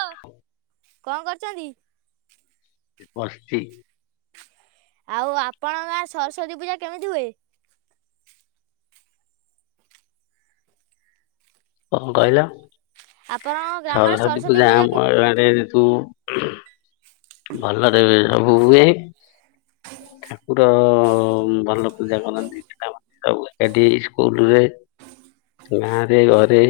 ହ୍ୟାଲ କଣ କରୁଛନ୍ତି? ବସିଛି। ଆଉ ଆପଣଙ୍କ ଗାଁ ସରସ୍ଵତୀ ପୂଜା କେମିତି ହୁଏ? କଣ କହିଲ ଆପଣଙ୍କ ଗ୍ରାମରେ ସରସ୍ଵତୀ ପୂଜା କେ ଆମ ଆଡେ ଯେ ତୁ ଭଲରେ ସବୁ ହୁଏ ଠାକୁର ଭଲ ପୂଜା କରନ୍ତି ସବୁ ଏକାଠି ସ୍କୁଲରେ ଗାଁ ରେ ଘରେ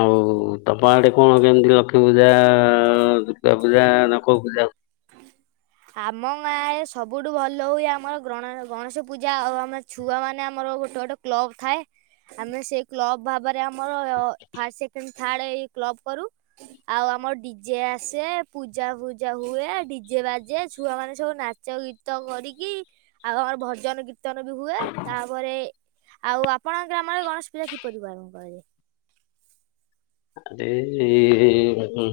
ଆଉ ତମ ଆଡ଼େ କଣ କେମିତି ଲକ୍ଷ୍ମୀ ପୂଜା ଦୁର୍ଗାପୂଜା ନା କଉ ପୂଜା ଆମ ଗାଁରେ ସବୁଠୁ ଭଲ ହୁଏ ଆମର ଗଣ ଗଣେଶ ପୂଜା ଆଉ ଆମର ଛୁଆ ମାନେ ଆମର ଗୋଟେ ଗୋଟେ କ୍ଲବ ଥାଏ ଆମେ ସେ କ୍ଲବ ଭାବରେ ଆମର ଫାଷ୍ଟ ସେକେଣ୍ଡ ଥାଡେ ଏଇ କ୍ଲବ କରୁ। ଆଉ ଆମର ଡିଜେ ଆସେ ପୂଜା ଫୂଜା ହୁଏ ଡିଜେ ବାଜେ। ଯେ ଛୁଆମାନେ ସବୁ ନାଚ ଗୀତ କରିକି ଆଉ ଆମର ଭଜନ ଗୀ କୀର୍ତ୍ତନ ବି ହୁଏ ତାପରେ ଆଉ ଆପଣଙ୍କ ଗ୍ରାମରେ ଗଣେଶ ପୂଜା କିପରି ପାଳନ କରାଯାଏ? ଆଦ ହଁ [inaudible]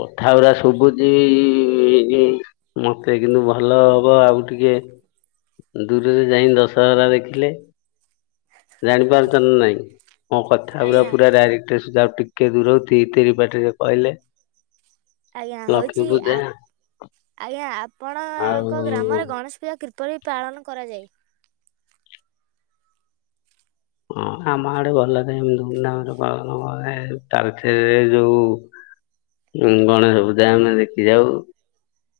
କଥା ଗୁରା ଶୁଭୁଛି ମତେ କିନ୍ତୁ ଭଲ ହବ ଆଉ ଟିକେ ଦୂରରେ ଯାଇ ଦଶହରା ଦେଖିଲେ। ଜାଣି ପାରୁଛ ନା ନାଇଁ ମୋ କଥା ଗୁଡା ଆଜ୍ଞା। ପୁରା ରାଇଟ। ସୁଧା ଟିକେ ଦୂର ହଉ ଥିରି ଥିରି ପାଟିରେ କହିଲେ। ଆଜ୍ଞା ଲକ୍ଷ୍ମୀ ହଉଛି ପୂଜା ଆ ଆଜ୍ଞା ଆଉ ଆପଣଙ୍କ ଗ୍ରାମରେ ଗଣେଶ ପୂଜା କିପରି ପାଳନ କରାଯାଏ? ହଁ ଆମ ଆଡେ ଭଲ ହୁଏ ଏମତି ଧୁମଧାମ ରେ ପାଳନ କରେ ଯୋଉ ଗଣେଶ ପୂଜା ଆମେ ଦେଖି ଯାଉ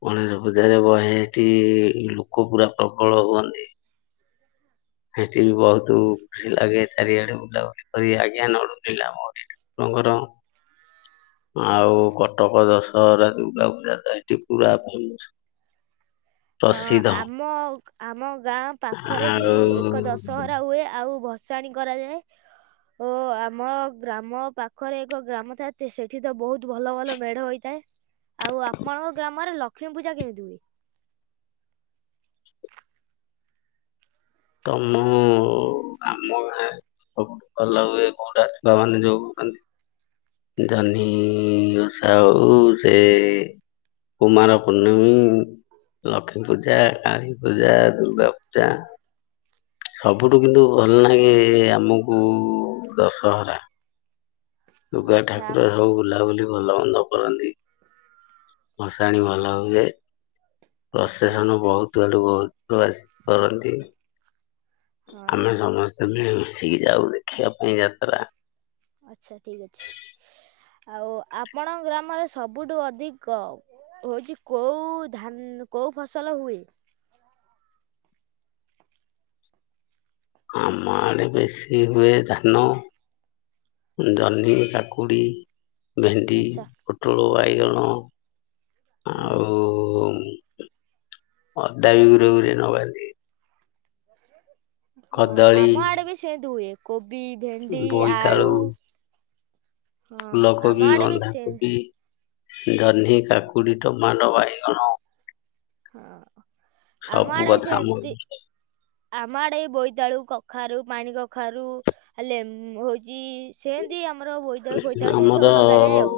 ଗଣେଶ ପୂଜାରେ ବହେ ଏଠି ଲୋକ ପୁରା ପ୍ରବଳ ହୁଅନ୍ତି। ସେଠି ବି ବହୁତ ଖୁସି ଲାଗେ ଚାରିଆଡେ ବୁଲାବୁଲି କରି ଆଜ୍ଞା ନଡୁନା ମୋ ଆପଣଙ୍କର? ଆଉ କଟକ ଦଶହରା ଦୁର୍ଗାପୂଜା ତ ସେଠି ପୁରା ଫେମସ [inaudible] ହଁ ଆମ ଆମ ଗାଁ ପାଖରେ ବି ଏକ ଆଉ ଦଶହରା ହୁଏ ଆଉ ଆଉ ଭସାଣି କରାଯାଏ। ଓ ଆମ ଗ୍ରାମ ପାଖରେ ଏକ ଗ୍ରାମ ଥାଏ ସେଠି ତ ବହୁତ ଭଲ ଭଲ ମେଢ ହୋଇଥାଏ। ଆଉ ଆପଣଙ୍କ ଗ୍ରାମରେ ଲକ୍ଷ୍ମୀ ପୂଜା କେମିତି ହୁଏ? ତମ ଆମ ଗାଁରେ ସବୁଠୁ ଭଲ ହୁଏ କୋଉଠା ଛୁଆ ମାନେ ଯୋଉ କରନ୍ତି ଜହ୍ନି ଓସା ହଉ ସେ କୁମାର ପୂର୍ଣ୍ଣମୀ ଲକ୍ଷ୍ମୀପୂଜା, କାଳୀପୂଜା, ଦୁର୍ଗାପୂଜା ସବୁଠୁ କିନ୍ତୁ ଭଲ ନାଗେ ଆମକୁ ଦଶହରା। ଦୁର୍ଗା ଆଚ୍ଛା ଠାକୁର ସବୁ ବୁଲାବୁଲି ଭଲମନ୍ଦ କରନ୍ତି। ଭସାଣି ଭଲ ହୁଏ ଆଚ୍ଛା ପ୍ରୋସେସନ ବହୁତ୍ ଆଡୁ ବହୁତ୍ ଆସି କରନ୍ତି ହଁ ଆମେ ସମସ୍ତେ ଆମେ ମସିକି ଯାଉ ଦେଖିବା ପାଇଁ ଯାତ୍ରା। ଆଚ୍ଛା ଠିକ୍ ଅଛି, ଆଉ ଆପଣଙ୍ ଗ୍ରାମରେ ସବୁଠୁ ଅଧିକ ହଉଛି କୋଉ ଧାନ୍ କୋଉ ଫସଲ ହୁଏ? ଆମ ଆଡେ ବେଶୀ ହୁଏ ଧାନ ଜହ୍ନି, କାକୁଡ଼ି, ଭେଣ୍ଡି, ଆଚ୍ଛା ପୋଟଳ, ବାଇଗଣ ହଁ। ଆଉ ଅଦା ବି ଉରେ ଉରେ ନବା ହଁ କଦଳୀ ଆମ ଆଡେ ବି ସେନ୍ତି ହୁଏ, କୋବି ଭେଣ୍ଡି, ଆଳୁ, ବୋଇତାଳୁ ହଁ ଆମ ଫୁଲକୋବି ଆଡେ ବି ସେ ବନ୍ଧାକୋବି ଜହ୍ନି, କାକୁଡି, ଟମାଣ୍ଡ, ବାଇଗଣ ହଁ ଆମ ସବୁ ଆଡ଼େ ବି କଥା ଆମ ସେନ୍ତି ଆମ ଆଡେ ଇ ବୋଇତାଳୁ, କଖାରୁ, ପାଣି କଖାରୁ, ଲେମ୍ ହଉଚି। ସେନ୍ତି ଆମର ବୋଇତାଳୁ ଫୋଇତାଳୁ ସେନ୍ତି ଆମର ସବୁ ଲଗାଯାଏ ଆଉ।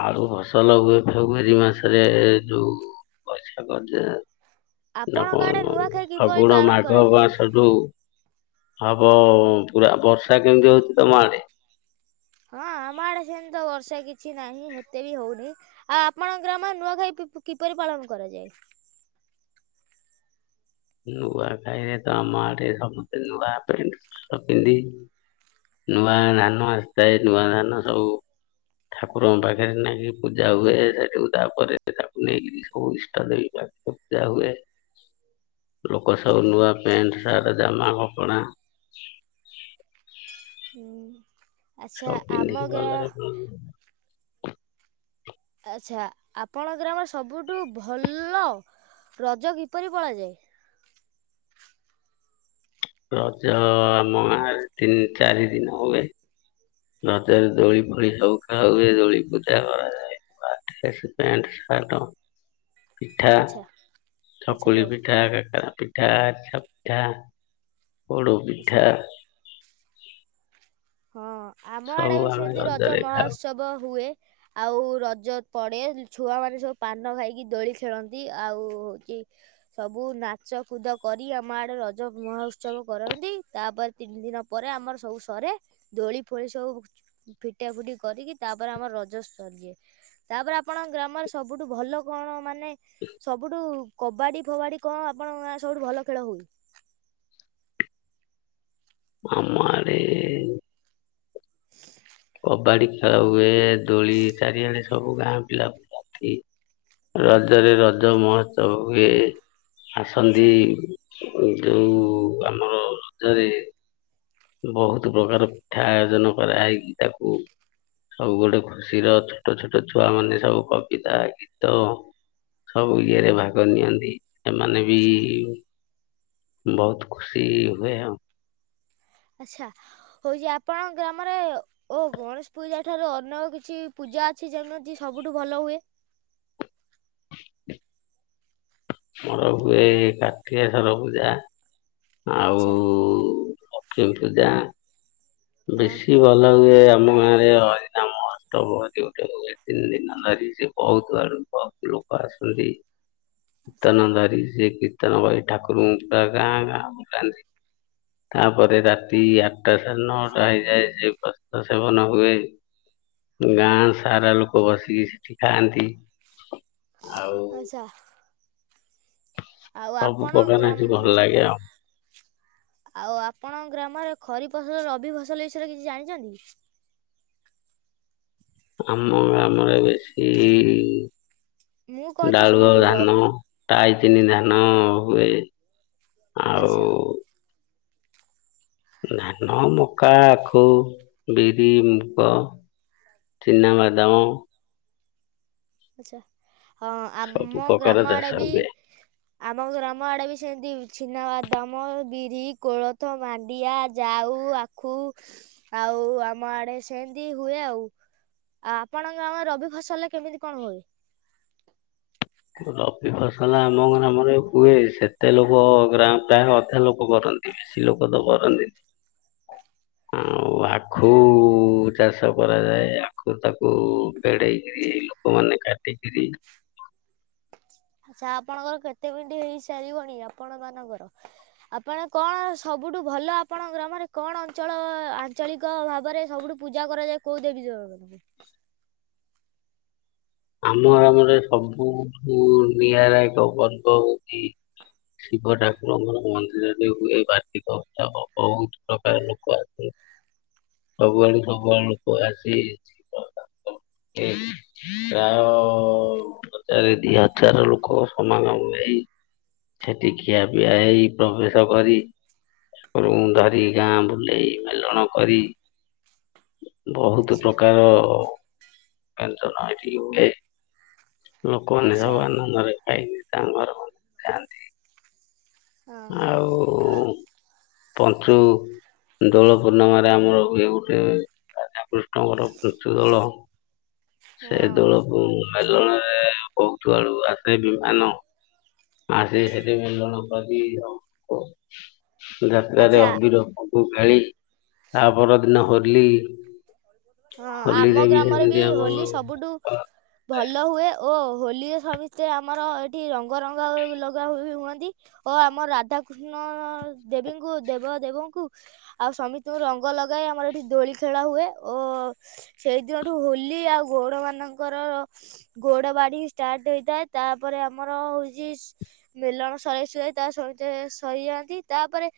ଆଳୁ ଫସଲ ହୁଏ ଫେବୃଆରୀ ମାସରେ ଯୋଉ ବଛା [unintelligible] ନା ଆପଣଙ୍କ ଆଡେ କଣ ନୂଆଖାଇ କିପରି ଫଗୁଣ, ପାଳନ ମାଘ କରାଯାଏ? ମାସ ଯୋଉ ହବ ପୁରା ବର୍ଷା କେମିତି ହଉଚି ତମ ଆଡେ? ହଁ ଆମ ଆଡେ ସେନ୍ତି ତ ବର୍ଷା କିଛି ନାହିଁ ହେତେ ବି ହଉନି। ଆଉ ଆପଣଙ୍କ ଗ୍ରାମ ନୂଆଖାଇ କିପରି ପାଳନ କରାଯାଏ? ନୂଆ ଖାଇରେ ତ ଆମ ଆଡେ ସମସ୍ତେ ନୂଆ ପ୍ୟାଣ୍ଟ ସ ପିନ୍ଧି ନୂଆ ଧାନ ଆସିତାଏ ନୂଆ ଧାନ ସବୁ ଠାକୁରଙ୍କ ପାଖରେ ନେଇକି ପୂଜା ହୁଏ, ସେଠିକୁ ତାପରେ ତାକୁ ନେଇକିରି ସବୁ ଇଷ୍ଟ ଦେବି ପାଖେରେ ଜା ହୁଏ। ଲୋକ ସବୁ ନୂଆ ପ୍ୟାଣ୍ଟ, ସାର୍ଟ, ଜାମା କପଡ଼ା ହୁଁ ଆଛା ସବୁ ପିନ୍ଧିକି ଆମ ଗାଁ ଭଲରେ ଆଚ୍ଛା ଆପଣ ଗ୍ରାମ ସବୁଠୁ ଭଲ ରଜ କିପରି ପଳାଯାଏ? ରଜ ଆମ ଗାଁରେ ତିନି ଚାରି ଦିନ ହୁଏ। ରଜରେ ଦୋଳି ଫୋଳି ସବୁ ଖେଳ ହଏ, ଦୋଳି ପୂଜା କରାଯାଏ। ନୂଆ ଡ୍ରେସ୍ ପ୍ୟାଣ୍ଟ, ଶାର୍ଟ ପିଠା, ଆଚ୍ଛା ଆଚ୍ଛା ଚକୁଳି ହଉ ପିଠା, କାକେରା ପିଠା, ଆରିସା ପିଠା ପୋଡ଼ ଆଚ୍ଛା ପିଠା ହଁ ଆମଆଡେ ସବୁ ବି ଆମେ ସେନ୍ତି ରଜ ରଜରେ ଖାଉ ମହୋତ୍ସବ ହୁଏ। ଆଉ ରଜ ପଡ଼େ ଛୁଆମାନେ ସବୁ ପାନ ଖାଇକି ଦୋଳି ଖେଳନ୍ତି, ଆଉ ଚି ସବୁ ନାଚ କୁଦ କରି ଆମ ଆଡେ ରଜ ମହୋତ୍ସବ କରନ୍ତି, ତାପରେ ତିନି ଦିନ ପରେ ଆମର ସବୁ ସରେ ଦୋଳି ଫୋଳି ସବୁ ଫିଟା ଫୁଟି କରିକି ତାପରେ ଆମର ରଜ ସରିଯାଏ। ତାପରେ ଆପଣଙ୍କ ଗ୍ରାମରେ ସବୁଠୁ ଭଲ କଣ ମାନେ ସବୁଠୁ କବାଡି ଫବାଡି କଣ ଆପଣଙ୍କ ଗାଁରେ ସବୁଠୁ ଭଲ ଖେଳ ହୁଏ? ଆମା ରେ କବାଡ଼ି ଖେଳ ହୁଏ ଦୋଳି ଚାରିଆଡେ ସବୁ ଗାଁ ପିଲା [unintelligible] ରଜରେ ରଜ ମହୋତ୍ସବ ହୁଏ। ଆସନ୍ତି ଆଚ୍ଛା ଯୋଉ ଆମର ରଜରେ ବହୁତ ପ୍ରକାର ପିଠା ଆୟୋଜନ କରା ହେଇକି ତାକୁ ସବୁ ଗୋଟେ ଖୁସିର ଛୋଟ ଛୋଟ ଛୁଆ ମାନେ ସବୁ କବିତା ଗୀତ। ସବୁ ଇଏରେ ଭାଗ ନିଅନ୍ତି। ଏମାନେ ବି ଆଚ୍ଛା। ବହୁତ ଖୁସି ହୁଏ ଆଉ। ଆଚ୍ଛା ହେଉଛି ଆପଣ ଗ୍ରାମରେ ଓ ଗଣେଶ ପୂଜା ଠାରୁ ଅନ୍ୟ କିଛି ପୂଜା ଅଛି ଯେମିତିତି ସବୁଠୁ ଭଲ ହୁଏ? [inaudible] ମୋର ହୁଏଇ କାର୍ତ୍ତିକେସ୍ୱର ପୂଜା। ଆଉ ଆଚ୍ଛା ଲକ୍ଷ୍ମୀ ପୂଜା। ହଁ ବେଶୀ ଭଲ ଏ ଆମ ଗାଁ ରେ ହରିନାମ [unintelligible] ଆଚ୍ଛା ତନଧାରୀ ସେ କିର୍ତ୍ତନ ଭାଇ ଠାକୁରଙ୍କୁ ପୁରା ଗାଁ ଗାଁ। ତାପରେ ରାତି ଆଠଟା ସାଢେ ନଅଟା ହେଇଯାଏ ସେ ତ ସେବନ ହୁଏ। ଗାଁ ସାରା ଲୋକ ବସିକି ସେଠି ଖାଆନ୍ତି, ଆଉ [unintelligible] ଆଉ ଆପଣ [unintelligible] ଗ୍ରାମ ଭଲ ଲାଗେ ଆଉ। ଆଉ ଆପଣଙ୍କ ଗ୍ରାମରେ ଖରି ଫସଲ, ରବି ଫସଲ ବିଷୟରେ କିଛି ଜାଣିଛନ୍ତି? ଆମ ଗ୍ରାମରେ ବେଶୀ ମୁଁ କହୁଛି ଡାଳୁଅ ଶୁଣନ୍ତୁ ର ଧାନ ଟାଇ ସିନି ଧାନ ହୁଏ। ଆଉ ଆଚ୍ଛା। ଧାନ, ମକା, ଆଖୁ, ବିରି, ମୁଗ ଚିନାବାଦମ ଆଛା, ହଁ ସବୁ ଆମ ପ୍ରକାର ଗ୍ରାମ ଆଡ଼େ ଚାଷ ବି ହୁଏ ଆମ ଗ୍ରାମ ଆଡ଼େ ବି ସେମିତି ଛିନାବାଦମ, ବିରି, କୋଳଥ, ମାଣ୍ଡିଆ, ଜାଉ, ଆ ଖୁ ଆଉ ଆମ ଆଡେ ସେମତି ହୁଏ ଆଉ। ଆ ଆପଣଙ୍କ ଗ୍ରାମରେ ରବି ଫସଲରେ କେମିତି କଣ ହୁଏ? ରବି ଫସଲ ଆମ ଗ୍ରାମରେ ହୁଏ, ସେ ଏତେ ଲୋକ ଗ୍ରାମ ପ୍ରାୟ ଅଧା ଲୋକ କରନ୍ତି ବେଶୀ ଲୋକ ତ କରନ୍ତିନି। ଆଉ ଆଖୁ ଚାଷ କରାଯାଏ, ଆଖୁରୁ ତାକୁ ବେଡ଼େଇକରି ଲୋକମାନେ କାଟିକରି ଆଚ୍ଛା ଆପଣଙ୍କର କେତେ ବିଣ୍ଡି ହେଇ ସାରିବନି ଆପଣ ମାନଙ୍କର? ଆପଣ କଣ ସବୁଠୁ ଭଲ ଆପଣଙ୍କ ଗ୍ରାମରେ କଣ ଅଞ୍ଚଳ ଆଞ୍ଚଳିକ ଭାବରେ ସବୁଠୁ ପୂଜା କରାଯାଏ କୋଉ ଦେଵୀ। [unintelligible] ଆମ ଗ୍ରାମରେ ସବୁଠୁ ନିଆରା ଏକ ପର୍ବ ହଉଛି ଶିବ ଠାକୁରଙ୍କର ମନ୍ଦିରରେ ହୁଏ ବାର୍ଷିକ ଉତ୍ସବ। ବହୁତ ପ୍ରକାର ଲୋକ ଆସନ୍ତି। ସବୁଆଡୁ ସବୁଆଡୁ ଲୋକ ଆସି [inaudible] ପ୍ରାୟ ହଜାର ଦି ହଜାର ଲୋକ ସମାନଙ୍କୁ [unintelligible] ସେଠି ଖିଆ ପିଆ ହେଇ ପ୍ରବେଶ କରି ରୁମ୍ ଧରି ଗାଁ ବୁଲେଇ ମେଲଣ କରି ବହୁତ ଆଚ୍ଛା ପ୍ରକାର ମେଲଣ ଏଠି ହୁଏ ଲୋକମାନେ ଆଚ୍ଛା ସବୁ ଆନନ୍ଦରେ ଖାଇକି ତାଙ୍କ ଘର ମାନଙ୍କୁ ଯାଆନ୍ତି। ଆ ଆ ଆଉ ପଞ୍ଚୁ ଦୋଳ ପୂର୍ଣ୍ଣିମାରେ ଆମର ହୁଏ ଗୋଟେ ରାଧାକୃଷ୍ଣ ଆମର [unintelligible] ଦୋଳ ସେ ହଁ ଦୋଳ [unintelligible] ମେଲଣ ରେ ବହୁତ ଆଡୁ ଆସେ ବିମାନ। ଆସି ସେଠି ମେଲଣ କରି [unintelligible] ଯାତ୍ରା ରେ ଆଚ୍ଛା ଅବିର ଫଗୁ ଖେଳି ତା ପରଦିନ ହଁ। ହୋଲି ହଁ ହୋଲିରେ ଆମ ଗ୍ରାମରେ ସେମିତି ବି ଆମର ହୋଲି ସବୁଠୁ ଭଲ ହୁଏ ଓ ହୋଲିରେ ସମିସ୍ତେ ଆମର ଏଠି ରଙ୍ଗରଙ୍ଗା ଲଗା ଲଗି ହୁଅନ୍ତି। ଓ ଆମ ରାଧାକୃଷ୍ଣ ଦେବୀଙ୍କୁ ଦେବ ଦେବଙ୍କୁ ଆଉ ସମିସ୍ତିଙ୍କୁ ରଙ୍ଗ ଲଗାଏ ଆମର ଏଠି ଦୋଳି ଖେଳା ହୁଏ। ଓ ସେଇଦିନଠୁ ହୋଲି ଆଉ ଗଉଡ଼ ମାନଙ୍କର ଗୋଉଡ ବାଡି ଷ୍ଟାର୍ଟ ହେଇଥାଏ ତାପରେ ଆମର ହଉଛି ସ ମେଲଣ ସରାଇ ଶୁଆଇ ତା ସହିତେ ସହିଯାଆନ୍ତି ତାପରେ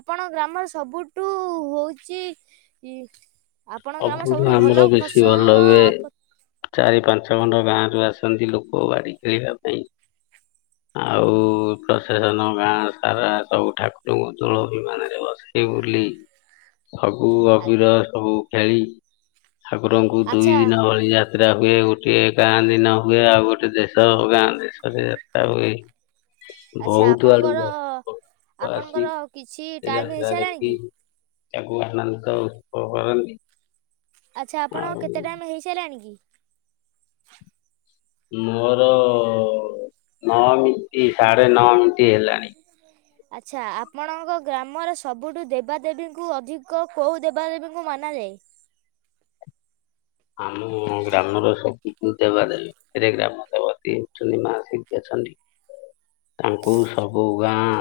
ଆପଣଙ୍କ ଗ୍ରାମରେ ସବୁଟୁ ହୋଉଚି ଇ ଆପଣଙ୍କ ଗ୍ରାମ ଅବୁଧ ସବୁଠୁ ଭଲ ଆମର ବେଶୀ ଭଲ ଫସଲ ହୁଏ। ଚାରି ପାଞ୍ଚ ଖଣ୍ଡ ଗାଁରୁ ଆସନ୍ତି ଲୋକ ବାଡ଼ି ଖେଳିବା ପାଇଁ। ଆଉ ପ୍ରଶାସନ ଗାଁ ସାରା ସବୁ ଠାକୁରଙ୍କୁ ଦୋଳ ବିମାନରେ ବସେ ଏଉଲି ଫଗୁ ଅବିର ସବୁ ଖେଳି ଠାକୁରଙ୍କୁ ଦୁଇ ଆଚ୍ଛା ଦିନ ଭଳି ଯା ଯାତ୍ରା ହୁଏ ଗୋଟେ ଗାଁ ଦିନ ହୁଏ ଆଉ ଗୋଟେ ଦେଶ ଗାଁ ଦେଶରେ ଯାତ୍ରା ହୁଏ। ଆଚ୍ଛା ବହୁତ ଆଡୁ ଆପଣଙ୍କର [unintelligible] ଲୋକ ଆସି ଆପଣଙ୍କର କିଛି ଏଇ ଟାଇମ୍ ଯାତ୍ରା ହେଇସାରିଲାଣି ଦେଖି କି? ତାକୁ ଆନନ୍ଦ ଉତ୍ସବ କରନ୍ତି। ଆଚ୍ଛା ଆପଣଙ୍କ ଆଉ କେତେ ଟାଇମ୍ ହେଇସାରିଲାଣି କି? ମୋର ନଅ ମିଣ୍ଟି ସାଢ଼େ ନଅ ମିଣ୍ଟି ହେଲାଣି। ଆଚ୍ଛା ଆପଣଙ୍କ ଗ୍ରାମର ସବୁଠୁ ଦେବାଦେବୀଙ୍କୁ ଅଧିକ କେଉଁ ଦେବାଦେବୀଙ୍କୁ ମନାଯାଏ। ଆମ ଗ୍ରାମର ସବୁ [unintelligible] ଦେବା ଦେବି ସେଠାରେ ଗ୍ରାମ ଦେବତୀ ହେଉଚନ୍ତି ମା ଶିରକା ଚଣ୍ଡୀ। ତାଙ୍କୁ ସବୁ ଗାଁ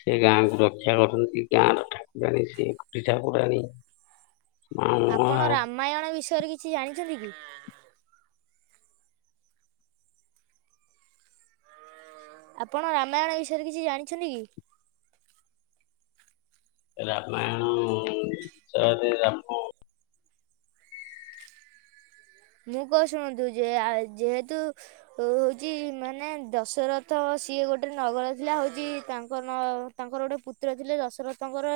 ସେ ଗାଁକୁ ରକ୍ଷା କରୁଛନ୍ତି। ସେ ଗାଁ ର ଠାକୁରାଣୀ ସେ [unintelligible] ଠାକୁରାଣୀ। ମା ମଙ୍ଗଳା ଆପଣ ରାମାୟଣ ବିଷୟରେ କିଛି ଜାଣିଛନ୍ତି କି? ଆପଣ ରାମାୟଣ ବିଷୟରେ କିଛି ଜାଣିଛନ୍ତି କି? ରାମାୟଣ ଚରେ ରାମ ମୁଁ କ ଶୁଣନ୍ତୁ ଯେଆ ଯେହେତୁ ଓ ହଉଛି ମାନେ ଦଶରଥ ସିଏ ଗୋଟେ ନଗର ଥିଲା ହଉଛି ତାଙ୍କ ନ ତାଙ୍କର ଗୋଟେ ପୁତ୍ର ଥିଲେ ଦଶରଥଙ୍କର